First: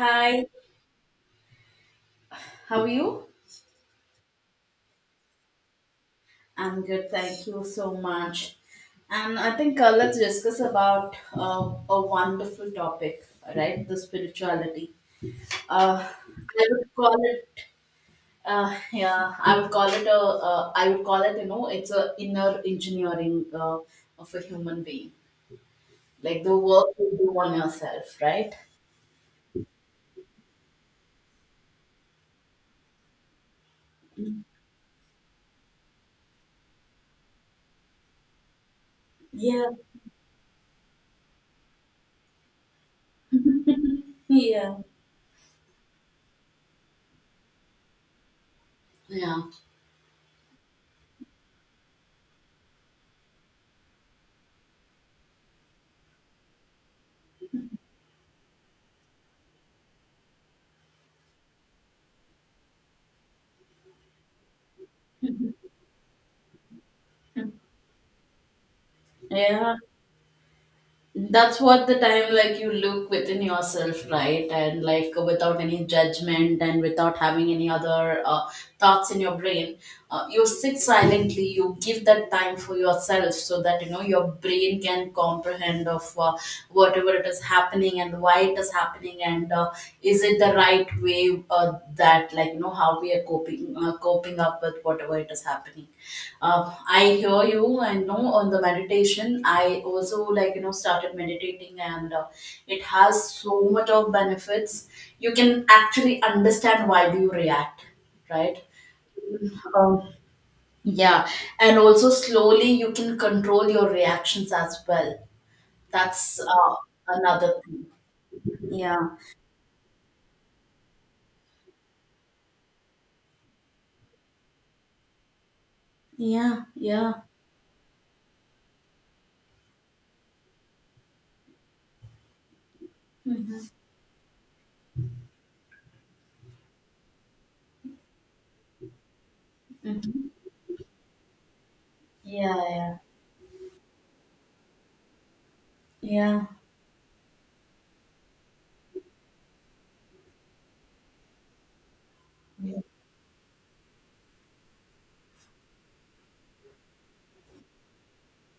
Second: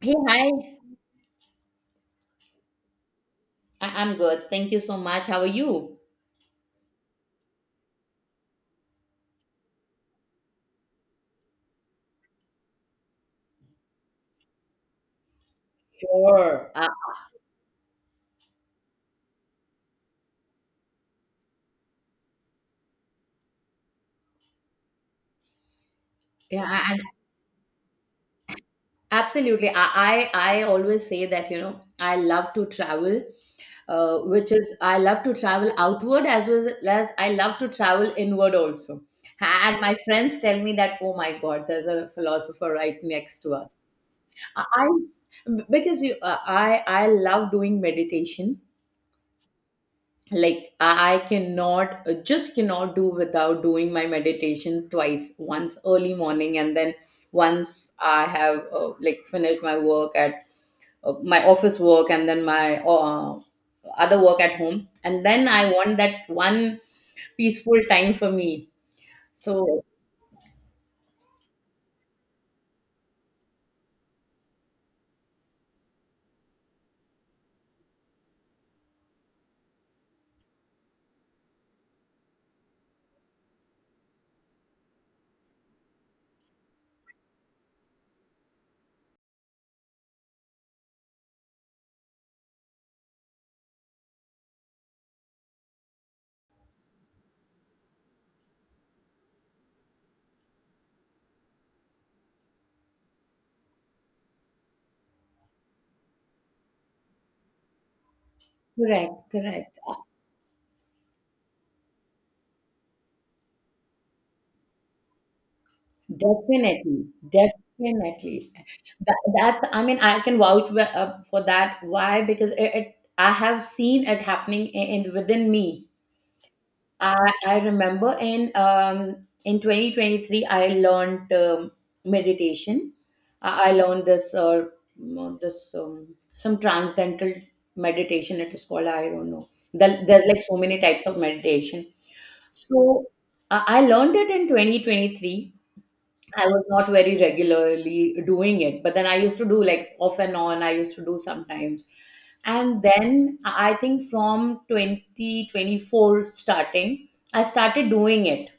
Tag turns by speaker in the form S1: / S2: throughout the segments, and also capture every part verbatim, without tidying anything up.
S1: Hey, hi.
S2: how are you?
S1: I- I'm good. Thank you so much. How are you?
S2: I'm good, thank you so much. And I think uh, let's discuss about uh, a wonderful topic, right? The spirituality. Uh, I
S1: Sure. Uh,
S2: would call it, uh, yeah, I would call it a, uh, I would call it, you know, it's a inner engineering uh, of a human being, like the
S1: yeah,
S2: work
S1: I- and
S2: you do on yourself, right?
S1: absolutely. I, I I always say that, you know, I love to travel, uh, which is I love to travel outward as well as I love to travel inward also.
S2: Yeah,
S1: And my friends tell me that, oh my God, there's a philosopher right next to us. I
S2: yeah.
S1: I- because you, uh, I I love doing meditation.
S2: Yeah,
S1: Like i I cannot, uh, just cannot do without doing my meditation twice, once early morning and then once i have, uh, like finished my work at, uh, my office work, and then my, uh, other work at home, and then i want that one peaceful time for me. So
S2: yeah, that's what the time like you look within yourself, right? And like without any judgment and without having any other uh, thoughts in your brain. Uh, you sit silently, you give that time for yourself so that you know your brain can comprehend of uh, whatever it is happening and why it is happening. And uh, is it the right way, uh, that like you know how we are coping uh, coping up with whatever it is happening. Uh, I hear you, and know on the meditation, I also like you know started meditating, and uh, it has so much of benefits. You can actually understand why do you react, right?
S1: correct, correct. Uh,
S2: Um, yeah, and also slowly you can control your reactions as well. That's uh,
S1: definitely,
S2: another thing.
S1: definitely.
S2: Yeah,
S1: That, that's, I mean, I can vouch, wh- uh, for that. Why? Because it, it I have seen it happening in, in within me.
S2: yeah, yeah.
S1: I, I remember in um, in twenty twenty-three I learned, um, meditation.
S2: Hmm.
S1: I, I learned this, uh, mm, this um, some transcendental meditation it is called. I don't know. There, there's
S2: Hmm.
S1: like so many types of meditation.
S2: Yeah,
S1: So I, I learned it in twenty twenty-three.
S2: yeah,
S1: I was not very regularly doing it, but then I used to do like off and on, I used to do sometimes.
S2: yeah,
S1: And then I think from twenty twenty-four starting, I started doing it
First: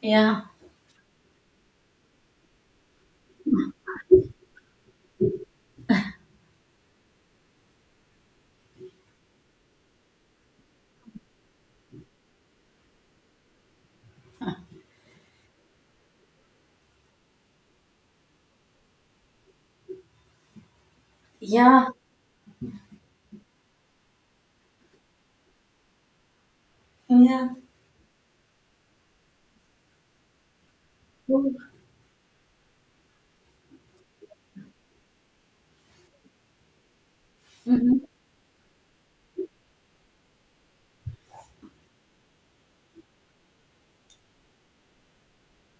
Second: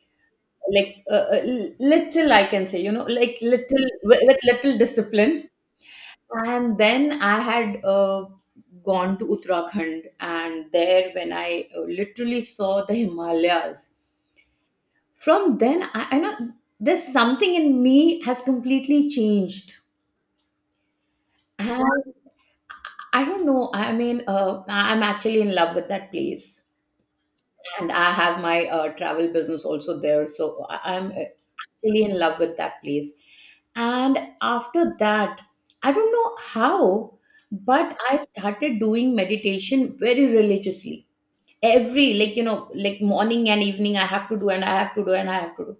S2: yeah,
S1: like, uh, uh, l- little, I can say, you know, like little with, with little discipline. And then I had, uh, gone to Uttarakhand, and there, when I, uh, literally saw the Himalayas, from then, I, I know there's something in me has completely changed. And
S2: yeah,
S1: I don't know. I mean, uh, I- I'm actually in love with that place.
S2: yeah.
S1: And I have my, uh, travel business also there. So I- I'm, uh,
S2: Mm-hmm.
S1: actually in love with that place. And after that, I don't know how, but I started doing meditation very religiously. Every, like, you know, like morning and evening, I have to do and I have to do and I have to do.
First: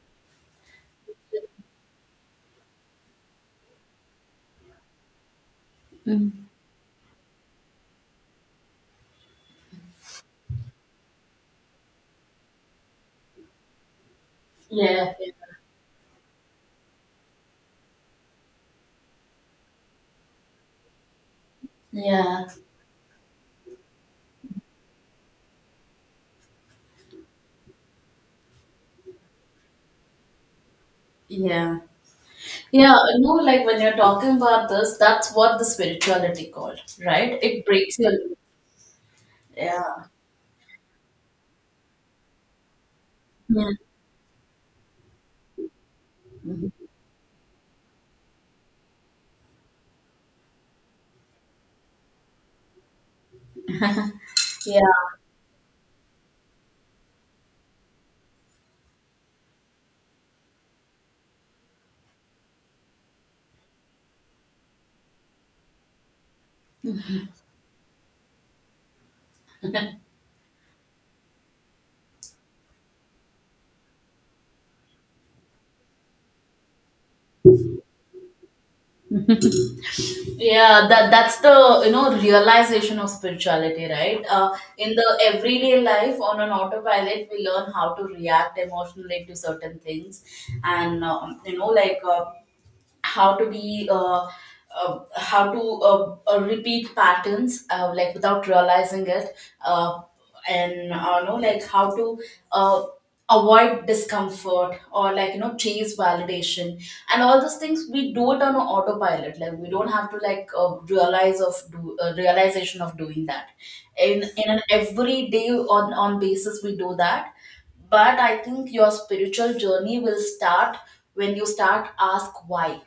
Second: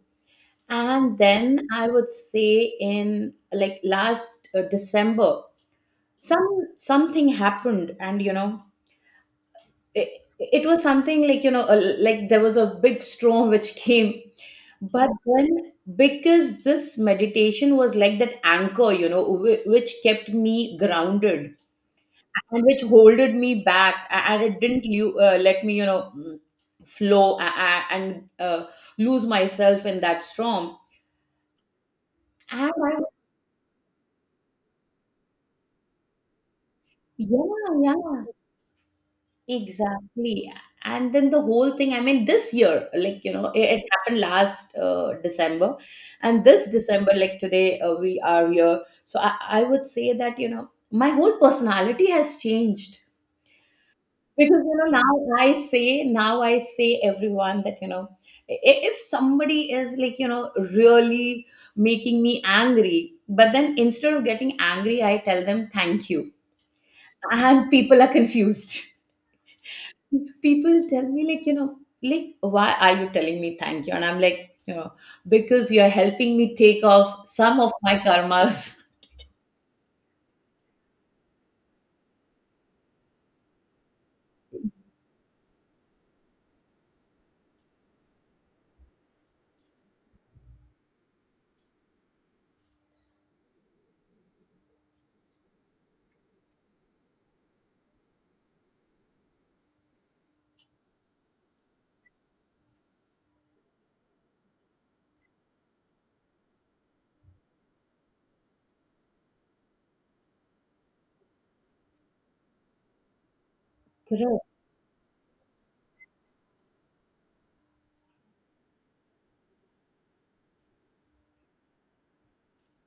S1: And then I would say in like last, uh, December,
S2: Mm-hmm.
S1: some something happened, and, you know, it, it was something like, you know, a, like there was a big storm which came. But
S2: Yeah,
S1: then, because this meditation was like that anchor, you know, whi- which kept me grounded,
S2: yeah,
S1: and which holded me back, a- and it didn't you uh, let me, you know, mm, flow a- a- and uh, lose myself in that storm.
S2: yeah,
S1: And I,
S2: yeah. No, like when you're talking about this, that's what the spirituality called,
S1: yeah,
S2: right? It breaks your
S1: yeah.
S2: loop. Yeah,
S1: Exactly. And then the whole thing, I mean, this year, like, you know, it,
S2: yeah,
S1: it happened last, uh, December. And this December, like today, uh, we are here. So I, I would say that, you know, my whole personality has changed. Because, you
S2: yeah.
S1: know, now I say, now I say everyone that, you know, i- if somebody is like, you know, really making me angry, but then instead of getting angry, I tell them thank you. And people are confused. People tell me like you know like why are you telling me thank you? And I'm like, you know because you're helping me take off some of my karmas.
S2: Yeah, that that's the you know realization of spirituality, right? Uh, in the everyday life on an autopilot, we learn how to react emotionally to certain things, and um, you know, like uh, how to be uh, uh, how to uh, uh, repeat patterns uh, like without realizing it. Uh, and uh, know like how to uh, avoid discomfort or like you know chase validation, and all those things we do it on a autopilot. Like we don't have to like uh, realize of do uh, realization of doing that in
S1: Correct.
S2: in an everyday on on basis. We do that, but I think your spiritual journey will start when you start ask why.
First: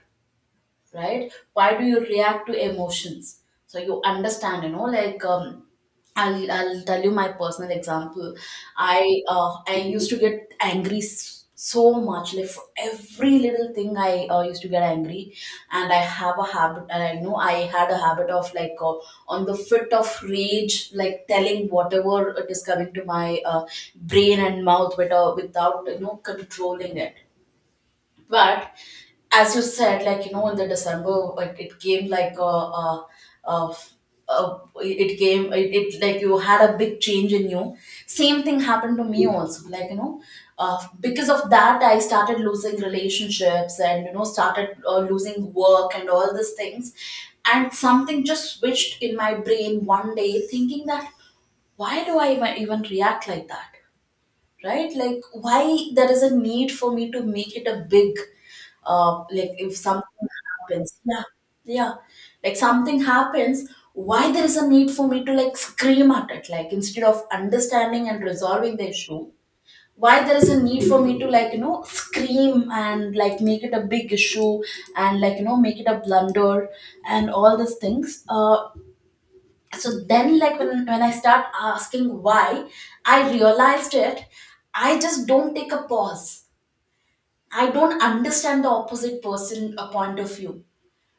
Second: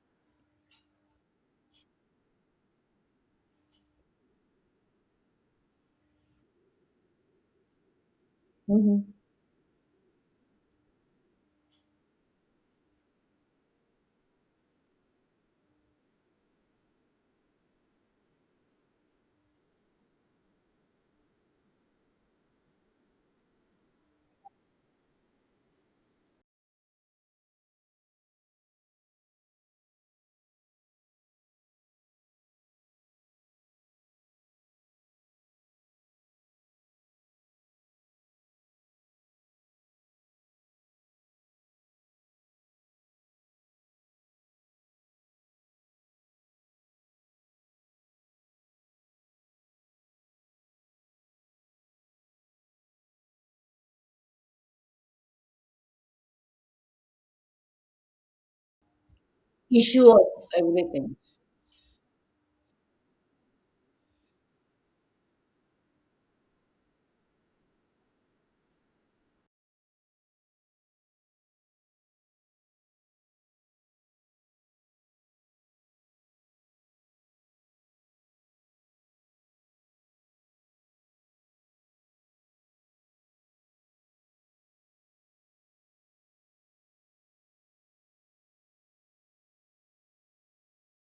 S2: Right? Why do you react to emotions? So you understand you know like um, I'll, I'll tell you my personal example.
S1: Hmm.
S2: I uh, i used to get angry s- so much, like for every little thing i uh, used to get angry. And i have a habit, and i know I had a habit of like uh, on the fit of rage, like telling whatever it is coming to my uh, brain and mouth without, without you know controlling it. But as you said, like you know, in the December, like it came like a, a, a, a it came it, it like you had a big change in you. Same thing happened to me also. Like you know, uh, because of that, I started losing relationships, and you know started uh, losing work and all these things. And something just switched in my brain one day, thinking that why do I even even react like that? Right? Like why there is a need for me to make it a big, uh like, if
S1: Issue of
S2: something happens.
S1: everything.
S2: Yeah, yeah. Like something happens, why there is a need for me to like scream at it, like instead of understanding and resolving the issue? Why there is a need for me to like you know scream and like make it a big issue and like you know make it a blunder and all these things? Uh so then like when, when I start asking why, I realized it. I just don't take a pause. I don't understand the opposite person a point of view.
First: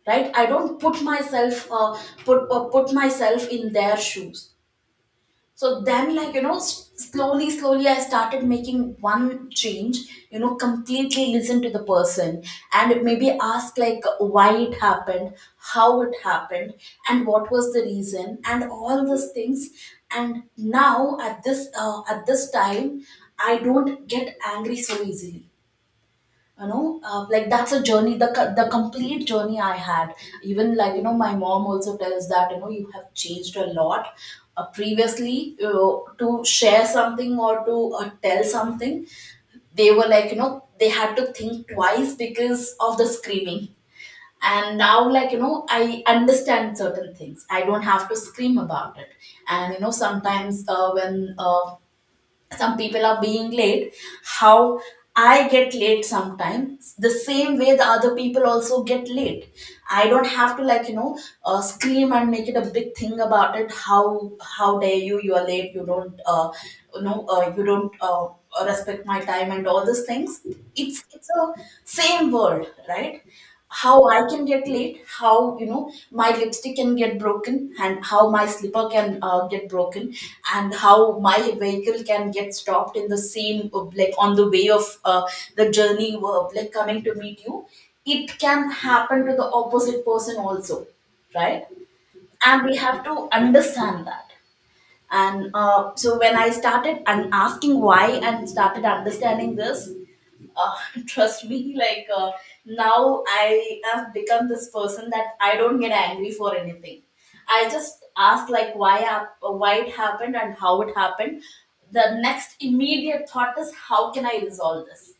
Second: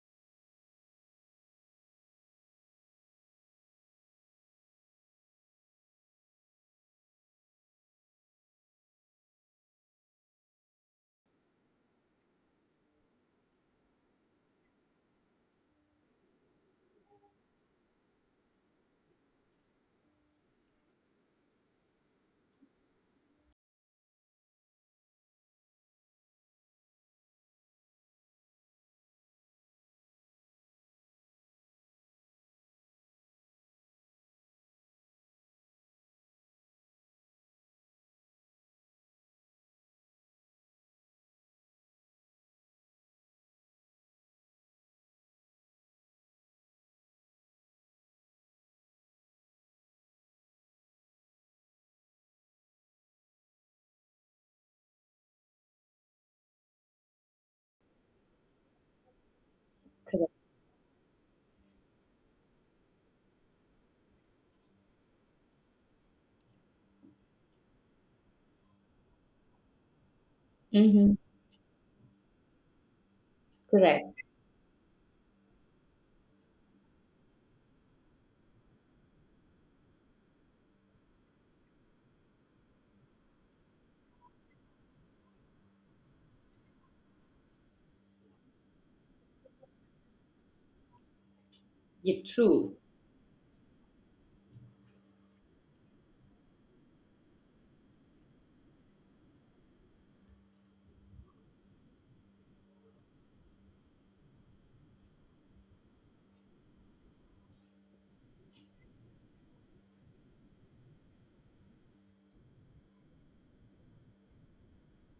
S2: Right? I don't put myself uh, put uh, put myself in their shoes. So then, like, you know, s- slowly, slowly, I started making one change, you know, completely listen to the person and maybe ask, like, why it happened, how it happened, and what was the reason, and all those things. And now, at this, uh, at this time, I don't get angry so easily. You know, uh, like that's a journey, the co- the complete journey I had. Even like you know my mom also tells that you know you have changed a lot. Uh, previously you know, to share something or to uh, tell something, they were like you know they had to think twice because of the screaming. And now like you know I understand certain things, I don't have to scream about it. And you know sometimes uh, when uh, some people are being late, how I get late sometimes, the same way the other people also get late. I don't
S1: Correct.
S2: have to like you know uh, scream and make it a big thing about it. how how dare you you are late, you don't uh, you know uh, you don't uh, respect my time and all these things. it's
S1: Hmm.
S2: it's a same world, right? How
S1: Correct.
S2: I can get late, how you know my lipstick can get broken, and how my slipper can uh, get broken, and how my vehicle can get stopped in the same uh, like on the way of uh, the journey, uh, like coming to meet you. It can happen to the opposite person also, right?
S1: Yeah,
S2: And we
S1: true.
S2: have to understand that. And uh, so when I started and asking why and started understanding this, uh, trust me like uh, now I have become this person that I don't get angry for anything. I just ask like why hap- why it happened and how it happened. The next immediate thought is how can I resolve this.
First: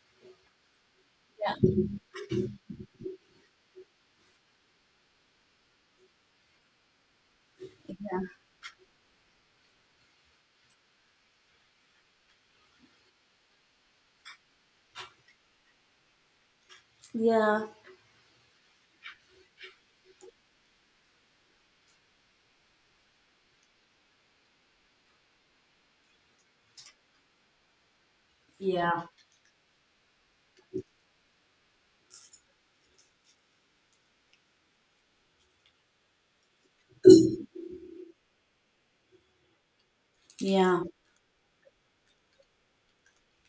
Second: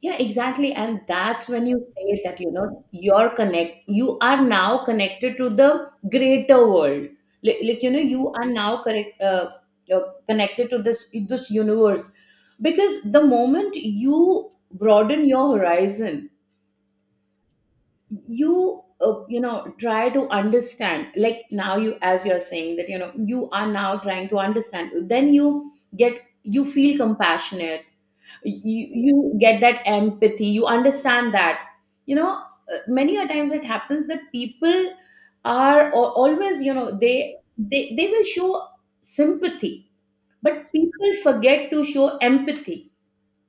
S1: Yeah, exactly. And that's
S2: Yeah.
S1: when you say that, you know, you're connect, you are now connected to the greater world. Like, like you know,
S2: Yeah.
S1: you are now correct, uh, you're connected to this, this universe. Because the moment you broaden your horizon,
S2: Yeah.
S1: you, uh, you know, try to understand, like now you, as you're saying that, you know, you are now trying to understand, then you get, you feel compassionate. You you get that empathy, you understand that, you know uh, many a times it happens that people are al- always, you know they they they will show sympathy, but
S2: Yeah.
S1: people forget to show empathy,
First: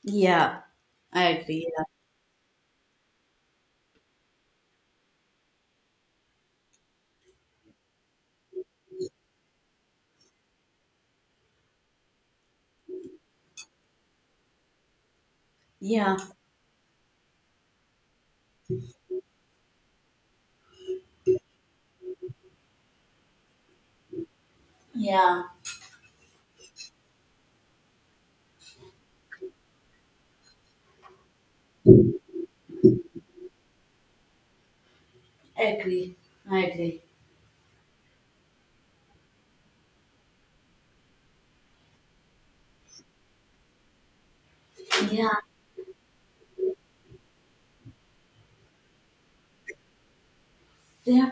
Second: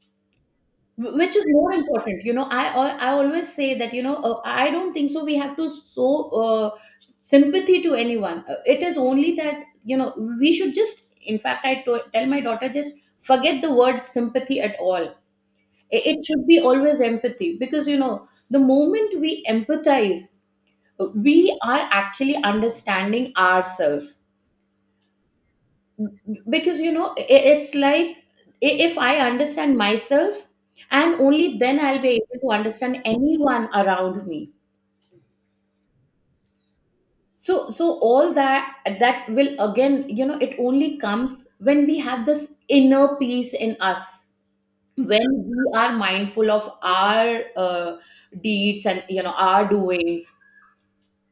S2: Yeah.
S1: wh-
S2: I
S1: which is
S2: agree.
S1: more
S2: Yeah.
S1: important. You know i i I always say that, you know uh, i don't think so we have to show, uh, sympathy to anyone. Uh, it is only that, you know we should, just in fact I to- tell my daughter, just forget the word sympathy at all.
S2: Yeah.
S1: It should be always empathy, because, you know the moment we empathize, we are actually understanding ourselves.
S2: Yeah,
S1: Because, you know i- it's like, i- if I understand myself, and only then I'll be able to understand anyone around me.
S2: I agree. I agree.
S1: So, so all that that will again, you know it only comes when we have this inner peace in us, when
S2: Yeah.
S1: we are mindful of our, uh, deeds, and, you know our doings.
S2: Yeah.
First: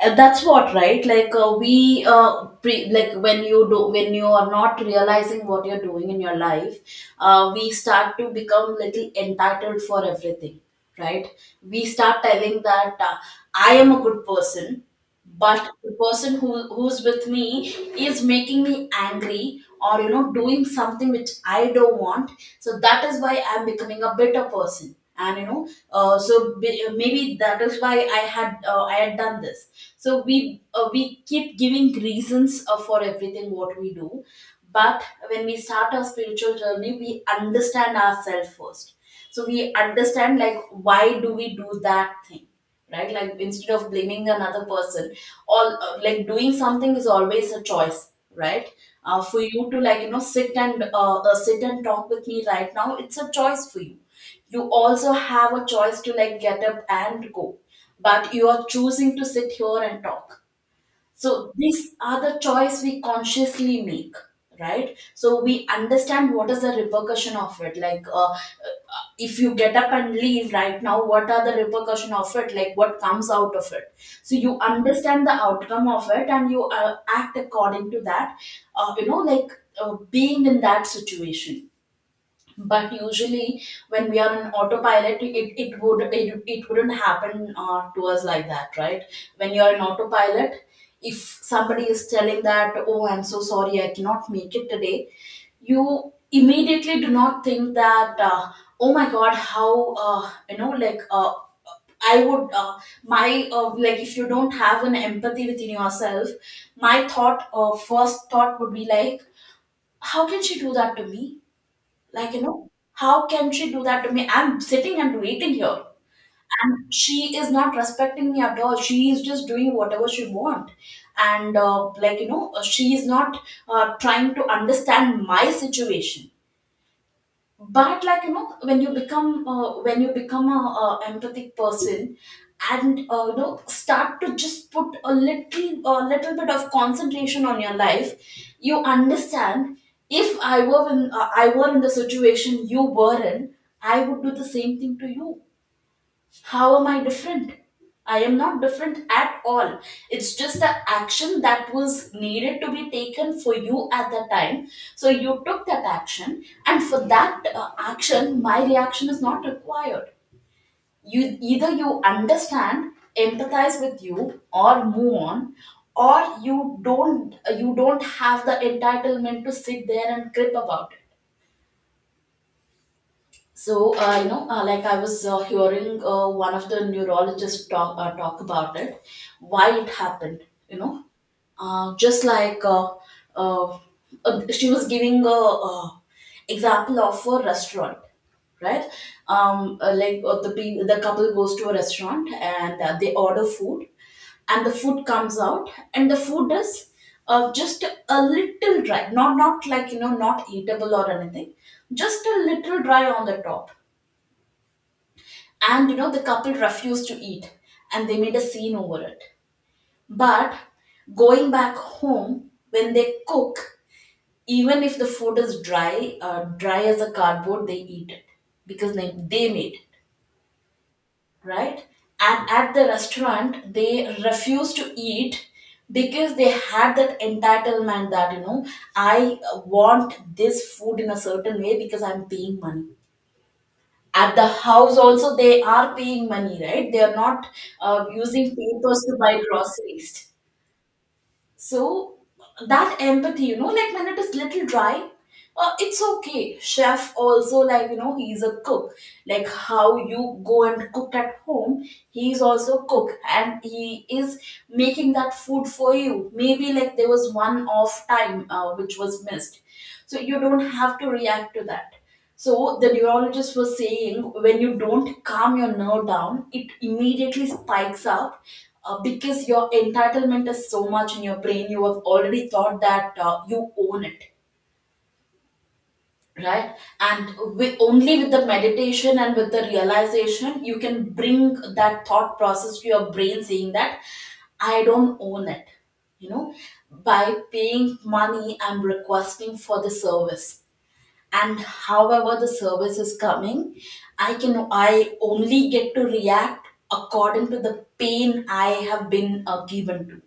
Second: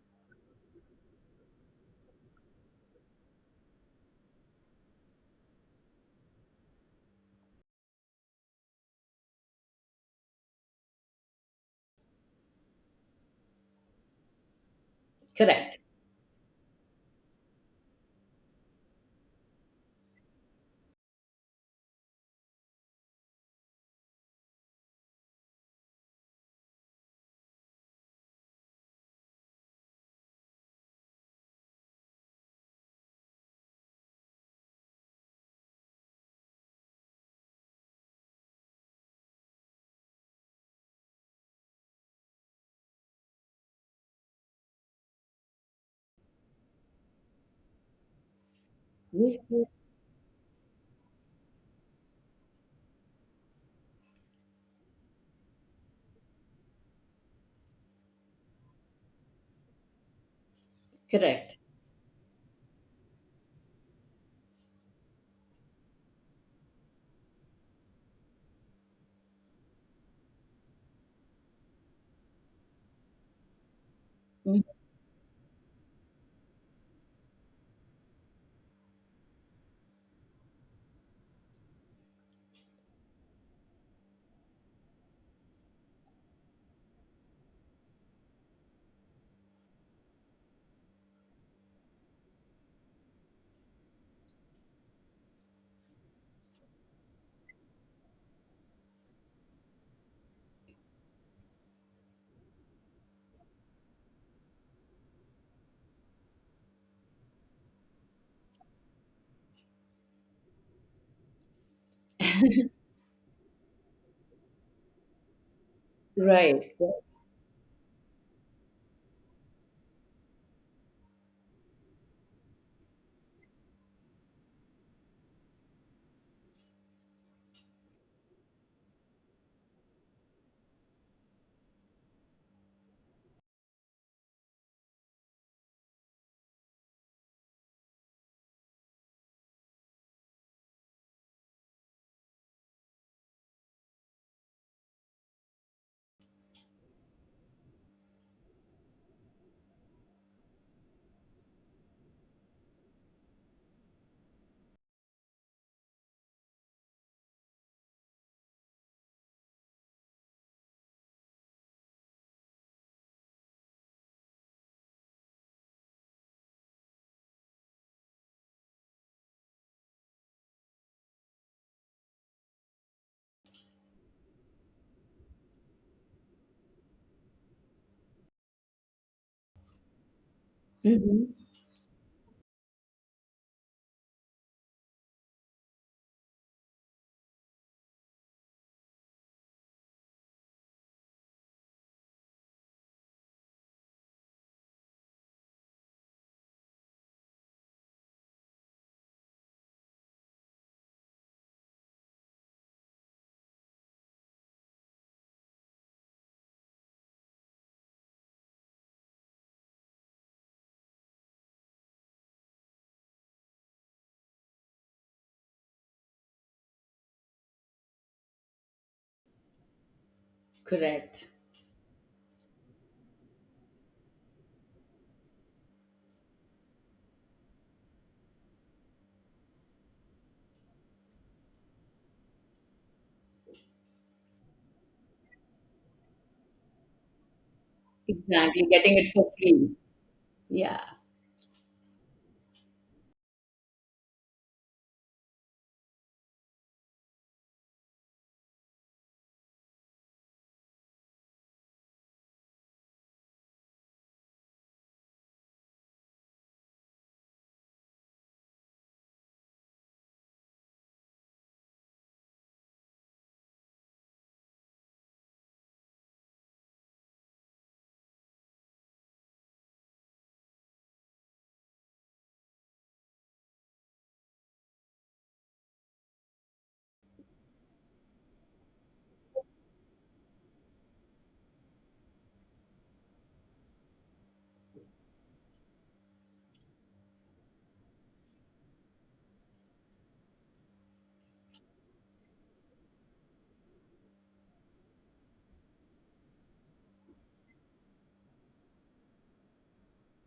S2: Uh, that's what, right? Like uh, we uh, pre- like when you do, when you are not realizing what you're doing in your life, uh, we start to become little entitled for everything. Right? We start telling that uh, I am a good person, but
S1: Correct.
S2: the person who who's with me is making me angry, or you know doing something which I don't want. So that is why I'm becoming a bitter person. And you know uh, so be- maybe that is why i had uh, i had done this. So we uh, we keep giving reasons uh, for everything what we do. But when we start our spiritual journey, we understand ourselves first. So we understand like why do we do that thing, right? Like instead of blaming another person, all, uh, like, doing something is always a choice, right? Uh,
S1: Yes,
S2: for you
S1: yes,
S2: to like you know sit and uh, uh, sit and talk with me right now, it's a choice for you. You also have a choice to like get up and go, but you are choosing to sit here and talk. So
S1: correct.
S2: these are the choice we consciously make, right? So we understand what is the repercussion of it. Like, uh, uh, if you get up and leave right now, what are the repercussion of it? Like, what comes out of it? So you
S1: Mhm.
S2: understand the outcome of it, and you uh, act according to that. Uh, you know, like uh, being in that situation. But usually when we are on autopilot, it, it would it, it wouldn't happen uh, to us like that, right? When you are in autopilot, if somebody is telling that oh I'm so sorry I cannot make it today, you immediately do not think that uh, oh my god how, uh, you know like, uh, I would, uh, my, uh, like, if you don't have an empathy within yourself, my thought, uh, first thought would be like, how can she do that to me? Like you know how can she do that to me, I'm sitting and waiting here
S1: Right.
S2: and she is not respecting me at all, she is just doing whatever she want. And uh, like you know she is not uh, trying to understand my situation. But like you know when you become uh, when you become a, uh empathic person, and uh, you know start to just put a little a little bit of concentration on your life, you understand, if i were in uh, i were in the situation you were in, I would do the same thing to you. How am I different? I am not different at all. It's just the action that was needed to be taken for you at the time. So you took that action, and for that uh, action, my reaction is not required. You either you understand, empathize with you, or move on, or you don't. You don't have the entitlement to sit there and crib about it. So, uh, you know, uh, like I was uh, hearing uh, one of the neurologists talk, uh, talk about it, why it happened, you know,
S1: Mm-hmm.
S2: uh, just like uh, uh, uh, she was giving a uh, example of a restaurant, right? Um, uh, like uh, the pe- the couple goes to a restaurant and uh, they order food, and the food comes out and the food is uh, just a little dry, not not like you know not eatable or anything, just a little dry on the top. And you know the couple refused to eat and they made a scene over it. But going back home, when they cook, even if the food is dry uh, dry as a cardboard, they eat it because they, they made it.
S1: Correct.
S2: Right? And at the restaurant, they refused to eat because they had that entitlement that, you know, I want this food in a certain way because I'm paying money. At the house, also, they are paying money, right? They are not uh, using
S1: Exactly. Getting
S2: papers
S1: it
S2: to
S1: for
S2: buy
S1: free.
S2: groceries.
S1: Yeah.
S2: So that empathy, you know, like when it is little dry, uh, it's okay. Chef also, like you know, he's a cook. Like how you go and cook at home, he's also cook, and he is making that food for you. Maybe like there was one off time uh, which was missed, so you don't have to react to that. So the neurologist was saying when you don't calm your nerve down, it immediately spikes up uh, because your entitlement is so much in your brain. You have already thought that uh, you own it, right? And with, only with the meditation and with the realization, you can bring that thought process to your brain, saying that I don't own it. You know, by paying money, I'm requesting for the service, and however the service is coming, i can i only get to react according to the pain I have been uh, given to,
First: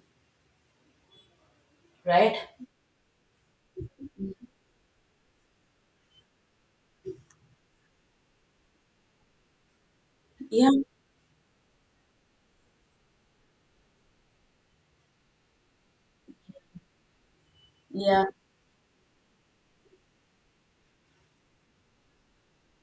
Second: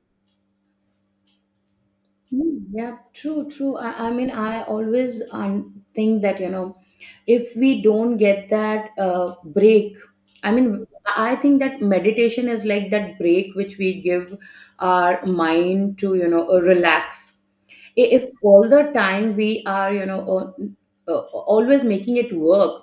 S2: right?
S1: Mm, yeah, true, true. I, I mean, I always, um, think that, you know, if we don't get that, uh, break, I
S2: Yeah.
S1: mean, I think that meditation is like that break which we give our mind to, you know, uh, relax. I-
S2: Yeah.
S1: If all the time we are, you know, uh, uh, always making it work,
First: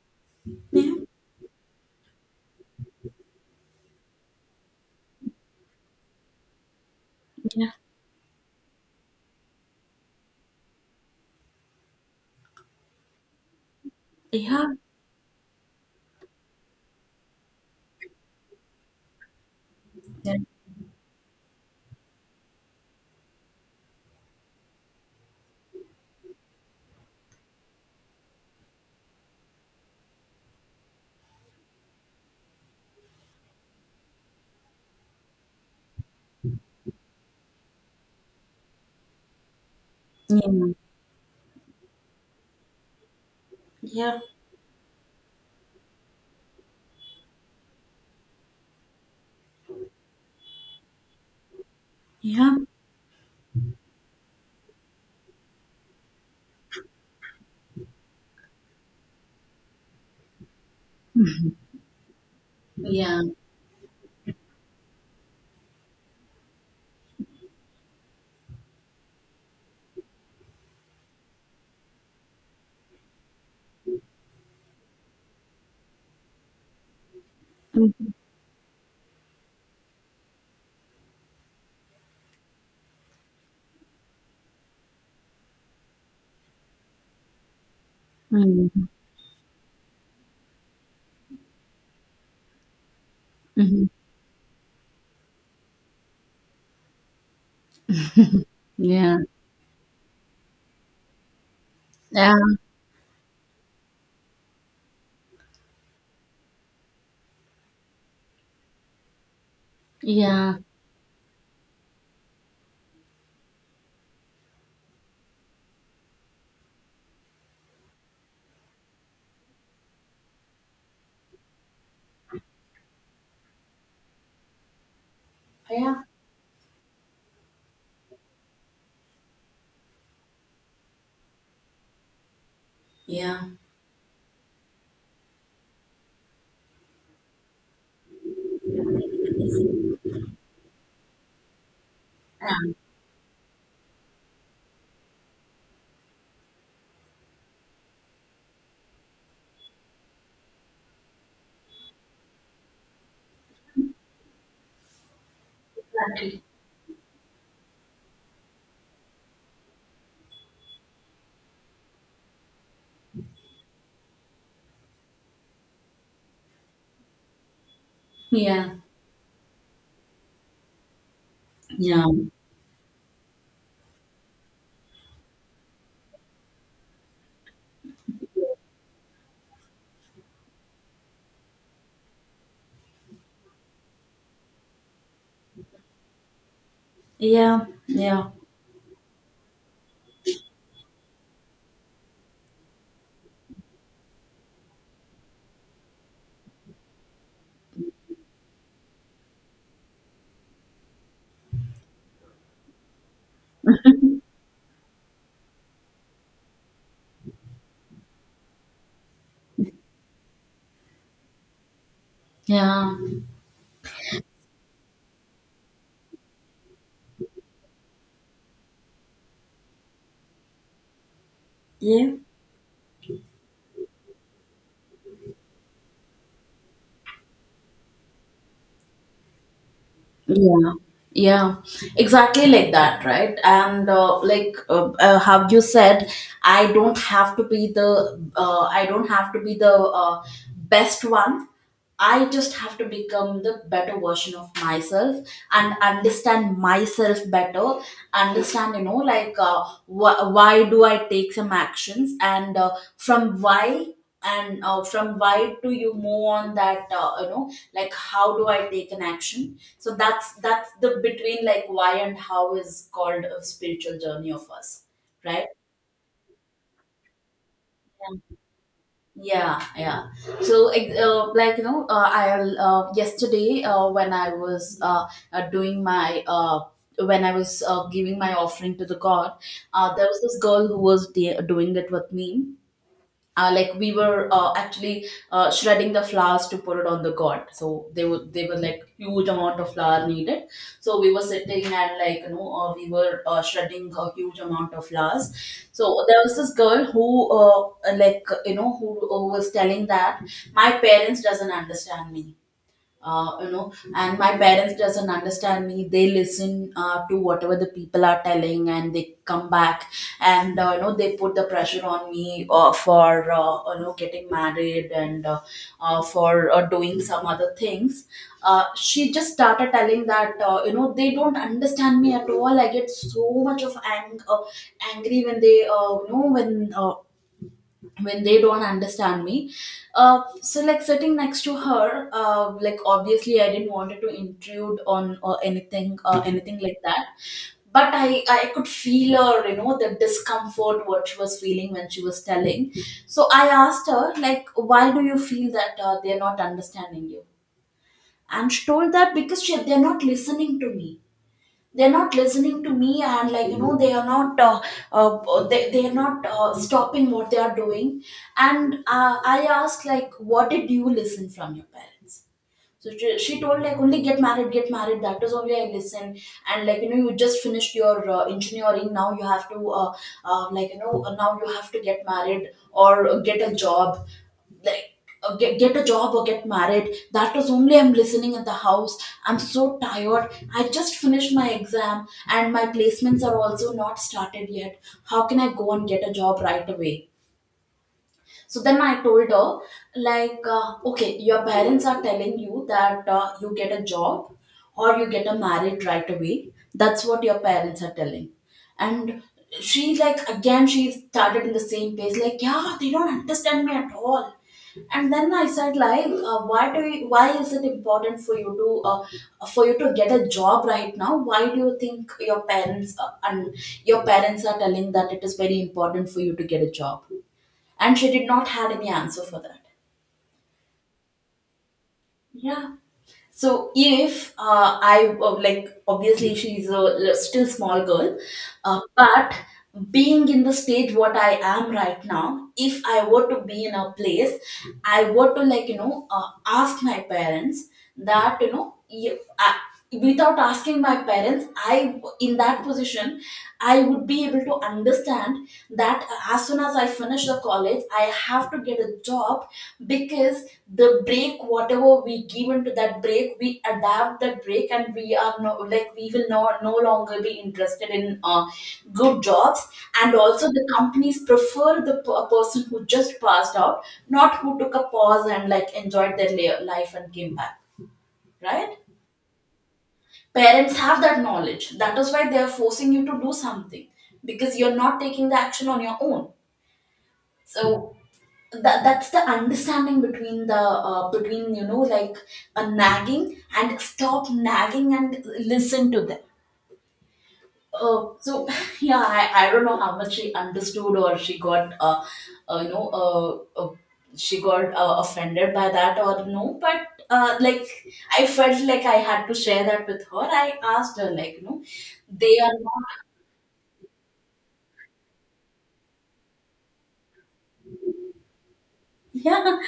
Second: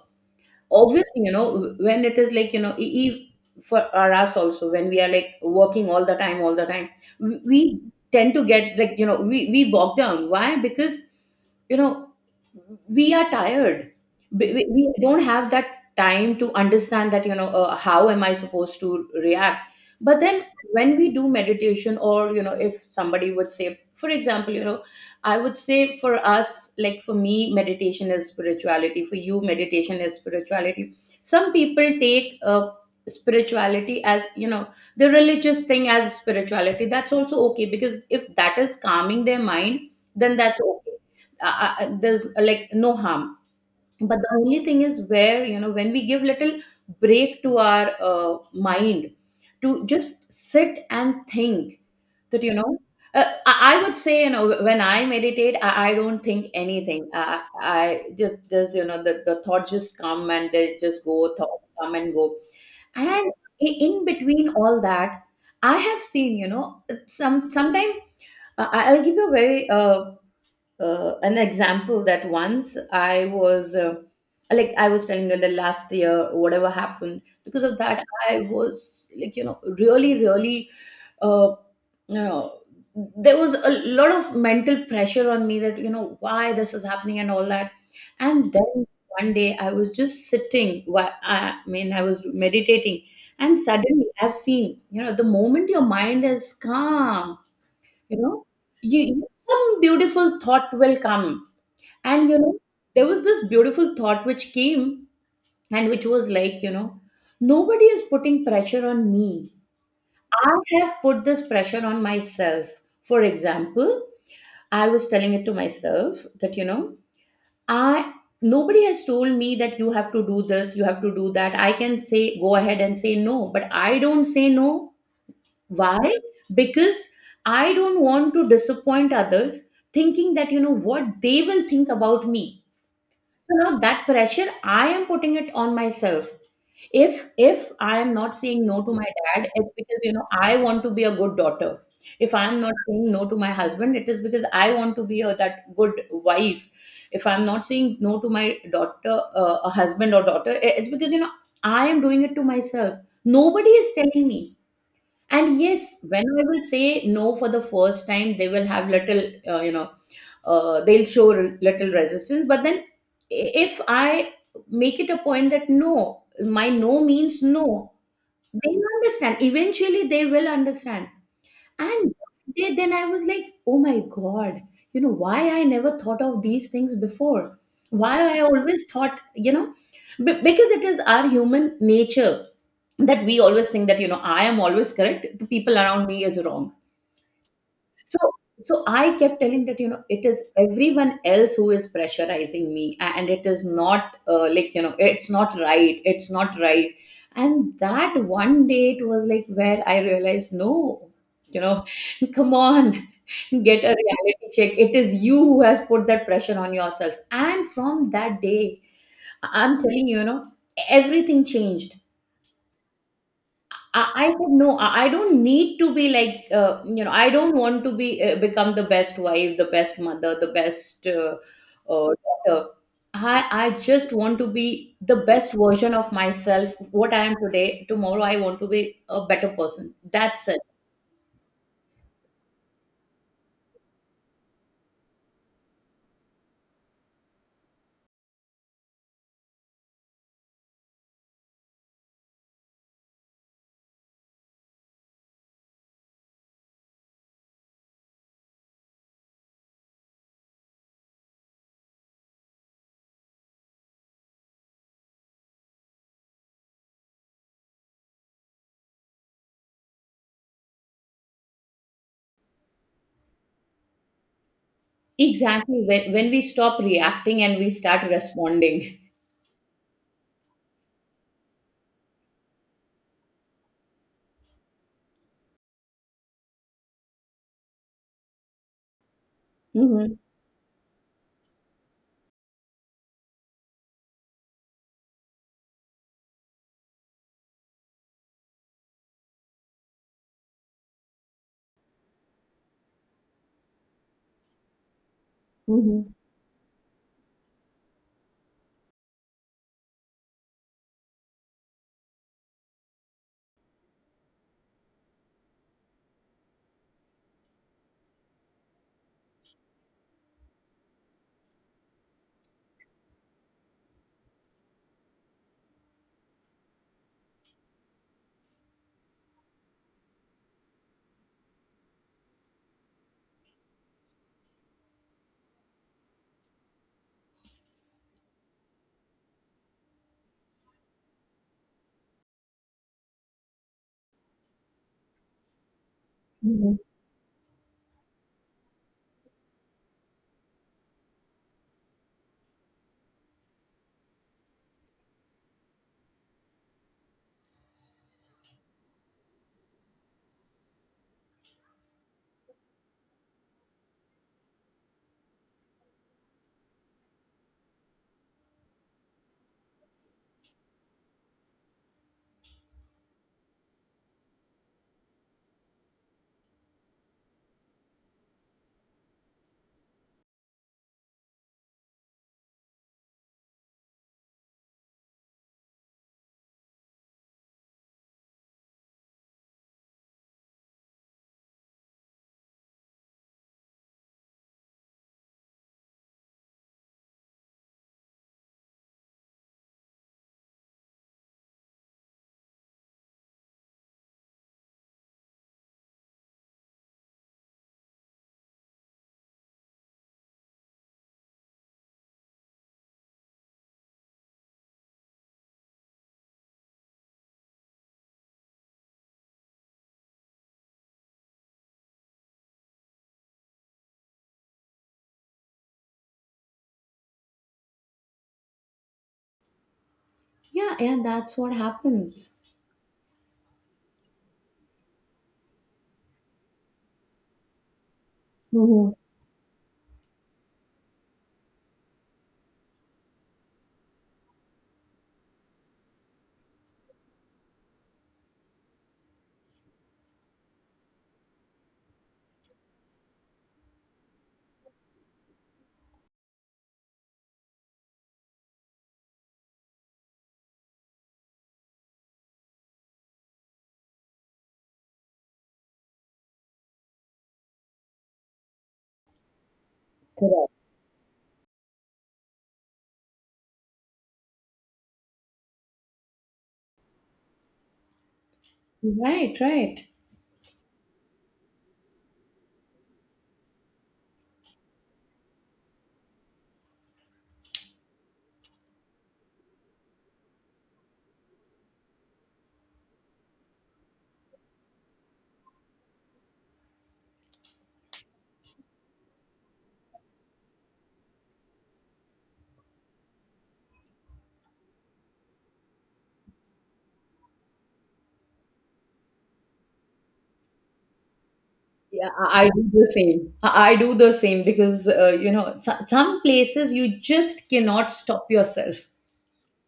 S2: Yeah.
S1: obviously, you know when it is like, you know e- e- for or us also, when we are like working all the time, all the time, we we tend to get like, you know we we bog down. Why? Because, you know we are tired. we,
S2: Yeah.
S1: we we don't have that time to understand that, you know uh, how am i supposed to react. But then, when we do meditation, or, you know if somebody would say, for example, you know I would say, for us, like for me, meditation is spirituality. For you, meditation is spirituality. Some people take, uh, spirituality as, you know the religious thing as spirituality. That's also okay, because if that is calming their mind, then
S2: Yeah.
S1: that's
S2: Yeah.
S1: okay. Uh, uh, uh, there's, uh, like, no harm.
S2: Yeah.
S1: But the only thing is where, you know when we give little break to our, uh, mind, to just sit and think that, you
S2: Yeah.
S1: know uh, I I would say, you know, when I meditate, I, I don't think anything. I, I just, there's, you know, the, the thoughts just come and they just go, thoughts come and go. And,
S2: Yeah.
S1: i- in between all that, I have seen, you know, some, sometimes, uh, I- I'll give you a very, uh, uh, an example, that once I was, uh, like I was telling you, the last year whatever happened, because of that I was like, you know really, really, uh, you know there was a lot of mental pressure on me that, you know why this is happening and all that. And
S2: Mm-hmm.
S1: then one day I was just sitting, whi- I mean I was meditating, and suddenly I've seen, you know the moment your mind is calm, you know you
S2: Yeah.
S1: you- some beautiful thought will come. And,
S2: Yeah.
S1: you know, there was this beautiful thought which came, and which was like, you know, nobody is putting pressure on me.
S2: Yeah.
S1: I have put this pressure on myself. For example, I was telling it to myself that, you know, I nobody has told me that you have to do this, you have to do that. I can say go ahead and say no, but I don't say no.
S2: Yeah.
S1: Why? Because I don't want to disappoint others, thinking that, you know, what they will think about me.
S2: Yeah.
S1: So now that pressure, I am putting it on myself. If, if I am not saying no to my dad, it's because, you know I want to be a good daughter. If I am not saying no to my husband, it is because I want to be a, that good wife. If I'm not saying no to my daughter, uh, a husband or daughter, i- it's because, you know I am doing it to myself. Nobody is telling me. And yes, when
S2: Exactly.
S1: i will say no for the first time, they will have little, uh, you know uh, they'll show r- little resistance. But then, i- if i make it a point that, no, my no means no,
S2: Yeah.
S1: they will understand. Eventually they will understand.
S2: Yeah.
S1: And, they- then I was like, oh my God, you know, why I never thought of these things before? Why I always thought, you know, b- because it is our human nature that we always think that, you know, I am always correct, the people around me is wrong.
S2: Yeah.
S1: so
S2: Yeah.
S1: so I kept telling that, you know, it is everyone else who is pressurizing me a- and it is not uh, like, you know, it's not right it's not right And that one day it was like where I realized, no, you know, come on, get a reality check. It is you who has put that pressure on yourself. And from that day, I- I'm telling you, you know, everything changed.
S2: Yeah.
S1: I, I said no. I, I don't need to be like, uh, you know, I don't want to be uh, become the best wife, the best mother, the best uh, uh,
S2: Yeah.
S1: daughter. I I just want to be the best version of myself. What I am today, tomorrow I want to be a better person. That's it.
S2: Yeah, yeah, exactly like that, right? And uh, like uh, uh, how you said, I don't have to be the uh, I don't have to be the uh, best one. I just have to become the better version of myself and understand myself better. Understand, you know, like uh, wh- why do I take some actions, and uh, from why and uh, from why do you move on? That uh, you know, like how do I take an action? So that's that's the between, like, why and how is called a spiritual journey of us, right?
S1: Exactly, when, when we stop reacting and we start responding.
S2: Yeah, yeah. So ex- uh, like you know, uh, I uh, yesterday, uh, when i was uh, uh, doing my uh, when I was uh, giving my offering to the god, uh, there
S1: Hmm.
S2: was this girl who was de- doing it with me. Uh, like, we were uh, actually uh, shredding the flowers to put it on the god, so they were they were like huge amount of flour needed. So we were sitting and like you know, uh, we were uh, shredding a huge amount of flowers.
S1: Hmm.
S2: So there was this girl who, uh, like you know, who, who was telling that my parents doesn't understand me. Uh, you know, and my parents doesn't understand me, they listen uh, to whatever the people are telling, and they come back and uh, you know, they put the pressure on me uh, for uh, you know, getting married and uh, uh, for uh, doing some other things. Uh, she just started telling that uh, you know, they don't understand me at all. I get so much of ang- uh, angry when they uh, you know, when uh, when they don't understand me. Uh, so like, sitting next to her, uh, like obviously I didn't want it to intrude on or anything or anything
S1: Hmm.
S2: like that. But I, I could feel her, you know, the discomfort what she was feeling when she was telling. So I asked her like, why do you feel that uh, they're not understanding you? And she told that because she, they're not listening to me. They're not listening to me, and like you know, they are not uh, uh, they, they are not uh, stopping what they are doing. And uh, I asked like, what did you listen from your parents? So she, she told like, only get married, get married. That is only I listen. And like you know, you just finished your uh, engineering. Now you have to uh, uh, like you know, now you have to get married or get a job. Like uh, get, get a job or get married. That was only I'm listening at the house. I'm so tired. I just finished my exam and my placements are also not started yet. How can I go and get a job right away? So then I told her, like, uh, okay, your parents are telling you that uh, you get a job or you get a married right away. That's what your parents are telling. And she, like, again, she started in the same pace, like, yeah, they don't understand me at all. And then I said, like, uh, why do you, why is it important for you to uh, for you to get a job right now? Why do you think your parents uh, and your parents are telling that it is very important for you to get a job? And she did not had any answer for that.
S1: Yeah, yeah, that's what happens.
S2: Yeah. So if uh, I uh, like, obviously she's a l- still small girl, uh,
S1: Hmm.
S2: but being in the stage what I am right now, if I were to be in a place, I were to like you know uh, ask my parents that you know, if I, without asking my parents, I in that position, I would be able to understand that as soon as I finish the college, I have to get a job because the break whatever we given to that break, we adapt that break and we are no, like we will no, no longer be interested in uh, good jobs. And also
S1: Correct.
S2: the companies prefer the p- a person who just passed out, not who took a pause and like enjoyed their la- life and came back, right?
S1: Right, right.
S2: Parents have that knowledge, that is why they are forcing you to do something, because you're not taking the action on your own. So that that's the understanding between the uh, between you know like a nagging and stop nagging and listen to them. Uh, so yeah, I, I don't know how much she understood or she got uh, uh you know uh, uh she got uh, offended by that or no. But uh, like, I felt like I had to share that with her. I asked her like, you know,
S1: Yeah,
S2: they
S1: I I
S2: are.
S1: do the same. I I do the same, because uh, you know, so- some places you just cannot stop yourself.
S2: Yeah,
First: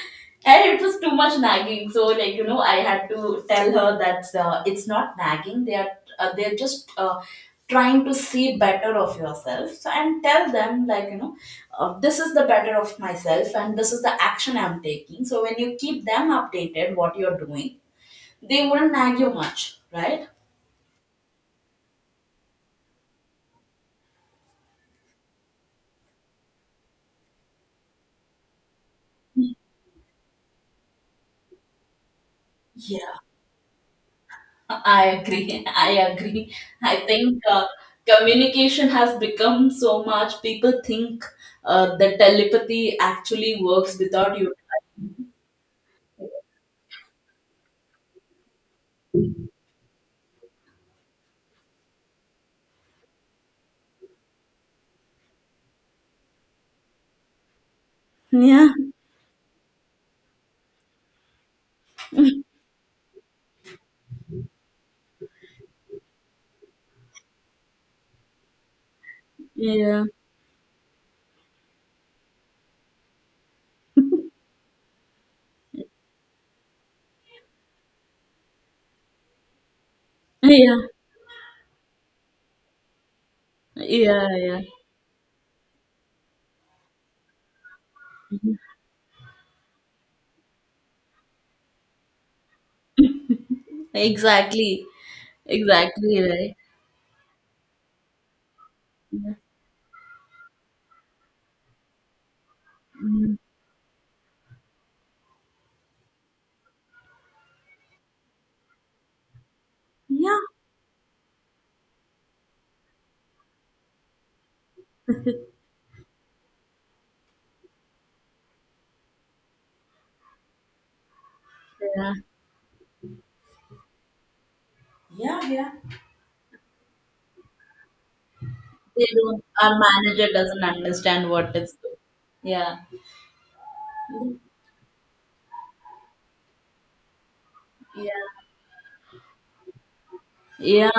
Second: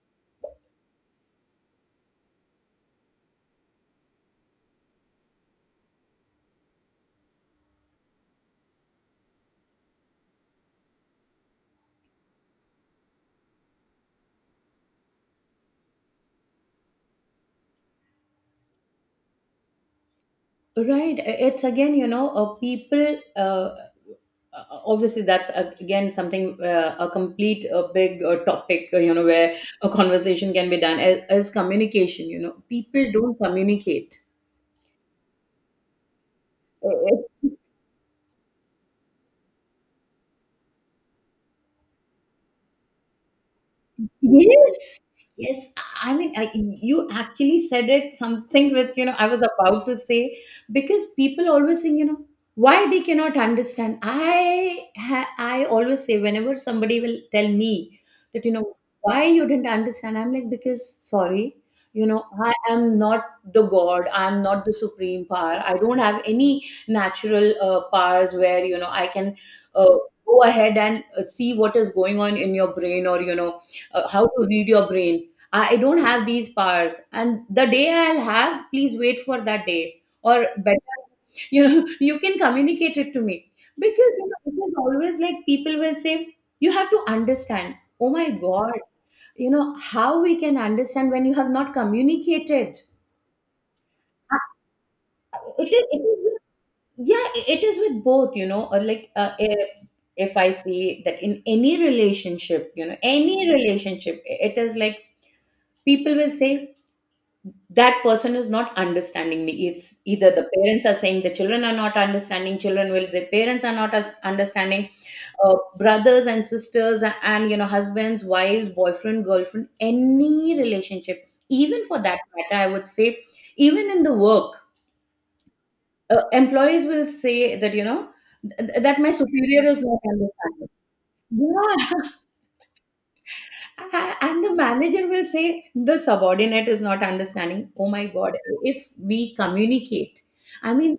S2: and it was too much nagging. So, like you know, I had to tell her that uh, it's not nagging. They are uh, they're just uh, trying to see better of yourself. So, and tell them like you know, uh, this is the better of myself, and this is the action I'm taking. So when you keep them updated, what you're doing, they wouldn't nag you much, right?
S1: Right. It's again, you know, uh, people. Uh, uh, obviously, that's, uh, again, something, uh, a complete, a big uh, topic. Uh, you know, where a conversation can be done as, as communication. You know, people don't communicate.
S2: I agree. I agree. I think
S1: Uh,
S2: uh, communication has become so much. People think uh, that telepathy actually works without you.
S1: Yes, yes. I mean, I, you actually said it something with, you know, I was about to say, because people always think, you know, why they cannot understand. I ha I always say, whenever somebody will tell me that, you
S2: Yeah,
S1: know, why you didn't understand, I'm like, because sorry, you know, I am not the God, I'm not the supreme power. I don't have any natural uh, powers where, you know, I can uh,
S2: yeah,
S1: go ahead and uh, see what is going on in your brain, or, you know, uh, how to read your brain. I don't have these powers. And the day I'll have, please wait for that day. Or
S2: yeah,
S1: better, you know, you can communicate it to me. Because, you
S2: yeah,
S1: know, it is always like people will say, you have to understand. Oh my
S2: yeah.
S1: God, you know, how we can understand when you have not communicated.
S2: Exactly,
S1: It is, it
S2: exactly
S1: is with-
S2: right.
S1: yeah, it is with both, you know, or like
S2: Yeah.
S1: uh, if, if I see that in any relationship, you know,
S2: Mm.
S1: any relationship, it is like people will say that person is not understanding me. It's either
S2: Yeah.
S1: the parents are saying the children are not understanding, children will the parents are not as understanding, uh, brothers and sisters, and you know, husbands, wives, boyfriend, girlfriend, any relationship, even for
S2: Yeah.
S1: that matter I would say even in the work,
S2: Yeah, yeah.
S1: uh, employees will say that, you know, th- that
S2: They
S1: my
S2: don't.
S1: superior
S2: Our
S1: is not
S2: manager doesn't
S1: understanding.
S2: understand what is good.
S1: Yeah.
S2: Yeah.
S1: And the manager will say the subordinate is not understanding. Oh my
S2: Yeah.
S1: God, if we communicate. I
S2: Yeah.
S1: mean,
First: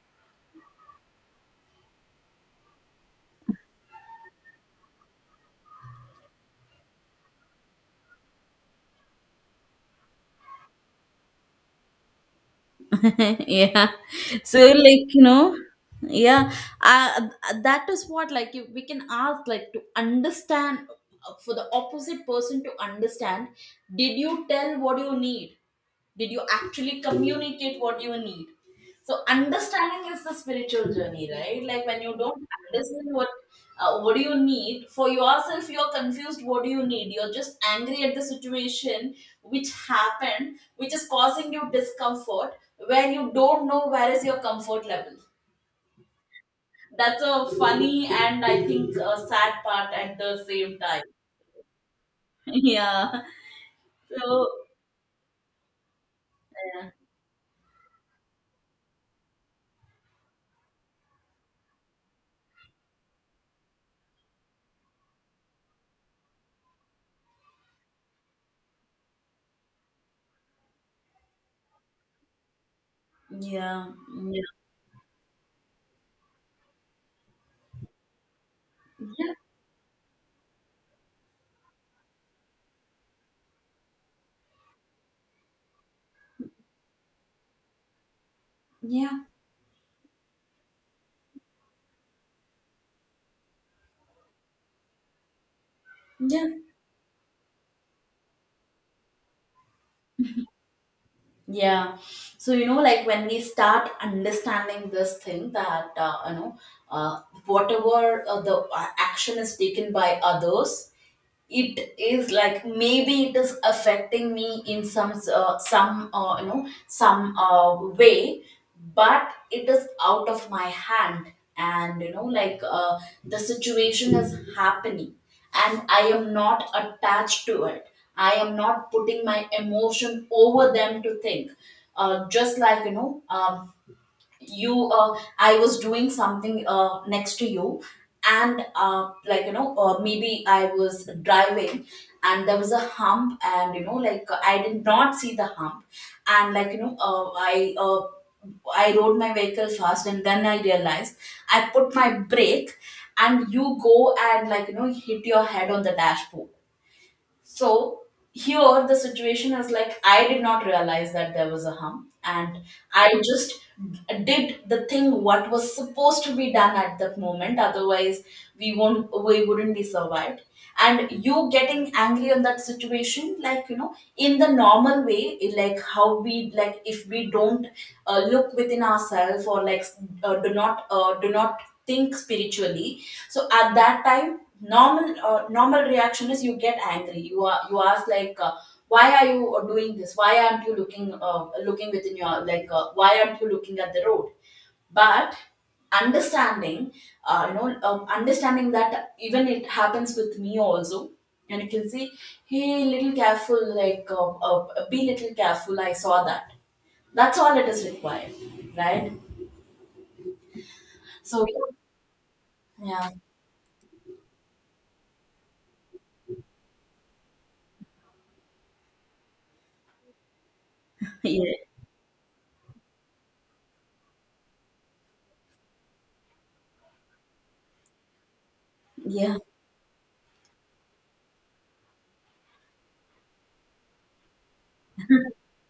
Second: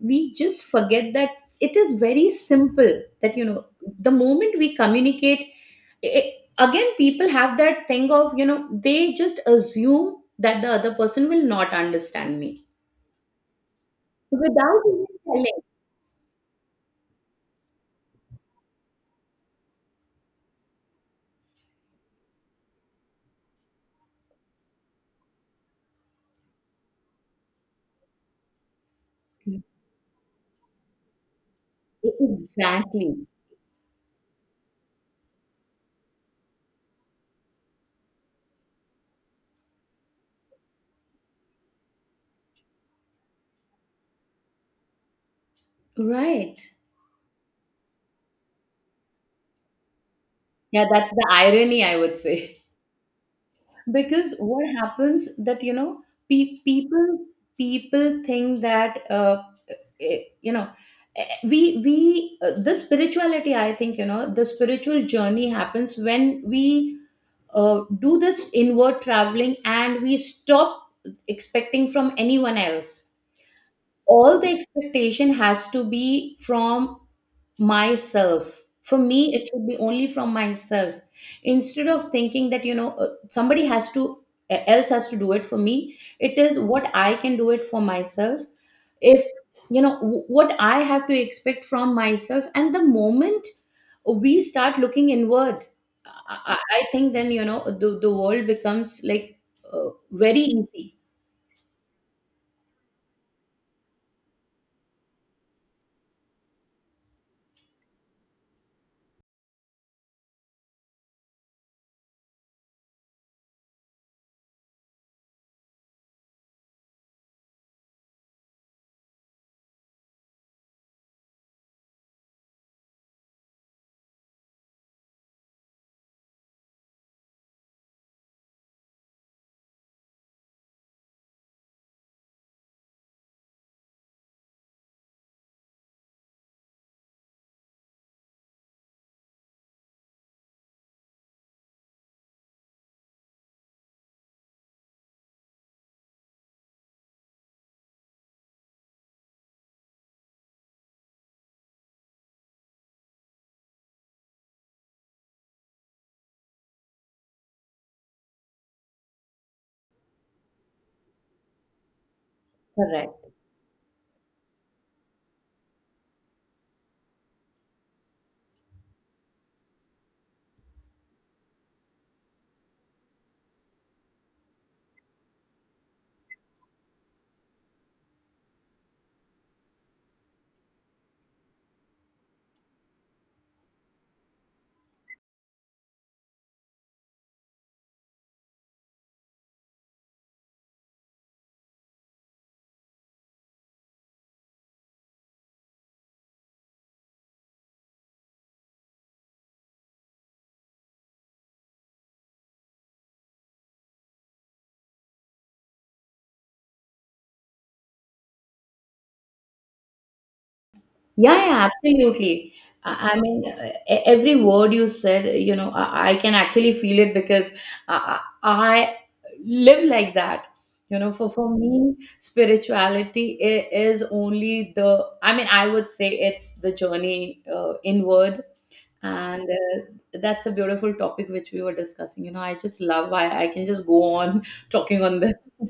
S1: we just forget that it is very simple that, you know, the moment we communicate it, again people have that thing of, you know, they just assume that the other person will not understand me
S2: Yeah. So
S1: without even
S2: like you know,
S1: telling.
S2: yeah, uh, that is what like you, we can ask, like, to understand uh, for the opposite person to understand. Did you tell what you need? Did you actually communicate what you need? So understanding is the spiritual journey, right? Like when
S1: E,
S2: you don't
S1: exactly.
S2: understand what uh, what do you need for yourself, you're confused what do you need, you're just angry at the situation which happened, which is causing you discomfort, where you don't know where is your comfort level.
S1: Right.
S2: That's a funny and I think a sad part at the same
S1: Yeah,
S2: time.
S1: that's the irony I would say.
S2: Yeah.
S1: Because
S2: So
S1: what happens that, you know, pe-
S2: yeah,
S1: people, people think that, uh, eh, you know, eh, we we uh, the spirituality, I think, you know, the spiritual journey happens when we uh, do this inward traveling and we stop expecting from anyone else.
S2: yeah,
S1: All
S2: yeah,
S1: the expectation has to be from myself. For me
S2: yeah,
S1: it should be only from myself. Instead of thinking that, you know, uh, somebody has to, eh, else has to do it for me, it is what I can do it for myself.
S2: yeah,
S1: If, you know, w- what I have to expect from myself. And the moment we start looking inward,
S2: yeah.
S1: i, I I think then, you know, the, the world becomes like uh, very easy.
S2: Yeah. So, you know, like when we start understanding this thing that, uh, you know, uh, whatever uh, the uh, action is taken by others, it is like maybe it is affecting me in some uh, some uh, you know, some uh, way, but it is out of my hand. And you know like uh, the situation is happening and I am not attached to it. I am not putting my emotion over them to think. Uh, just like, you know, um, you uh, I was doing something uh, next to you, and uh, like you know, uh, maybe I was driving and there was a hump, and you know like, uh, I did not see the hump. And like you know, uh, i uh, I rode my vehicle fast and then I realized, I put my brake, and you go and like you know, hit your head on the dashboard. So here the situation is like, I did not realize that there was a hum, and I
S1: Correct.
S2: just did the thing what was supposed to be done at that moment, otherwise we won't we wouldn't be survived. And you getting angry on that situation, like you know, in the normal way, like how we, like if we don't uh, look within ourselves, or like uh, do not uh, do not think spiritually. So at that time, normal uh, normal reaction is you get angry, you are, you ask like, uh, why are you uh, doing this, why aren't you looking uh, looking within your, like uh, why aren't you looking at the road? But understanding, uh, you know um, understanding that even it happens with me also, and you can see, hey, little careful, like uh, uh, be little careful, I saw that. That's all it is required, right? So
S1: Yeah, yeah, absolutely.
S2: yeah,
S1: I I mean, uh, e- every word you said, you know, I, I can actually feel it because I, I I live like that. You know, for, for
S2: yeah,
S1: me, spirituality i- is only the, I mean, I would say it's the journey uh, inward.
S2: yeah.
S1: And uh, that's a beautiful topic which we were discussing. You know, I just love, I, I can just go on talking on this.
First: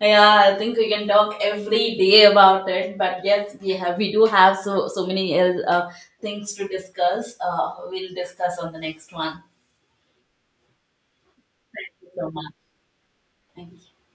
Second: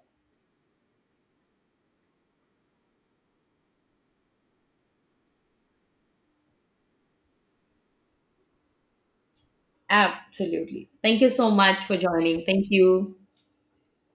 S2: Yeah, I think we can talk every day about it. But yes, we have, we do have so so many uh, uh, things to discuss. Uh, we'll discuss on the next one.
S1: Absolutely. Thank you so much
S2: Thank
S1: for
S2: you so much.
S1: joining. Thank you.
S2: Thank you.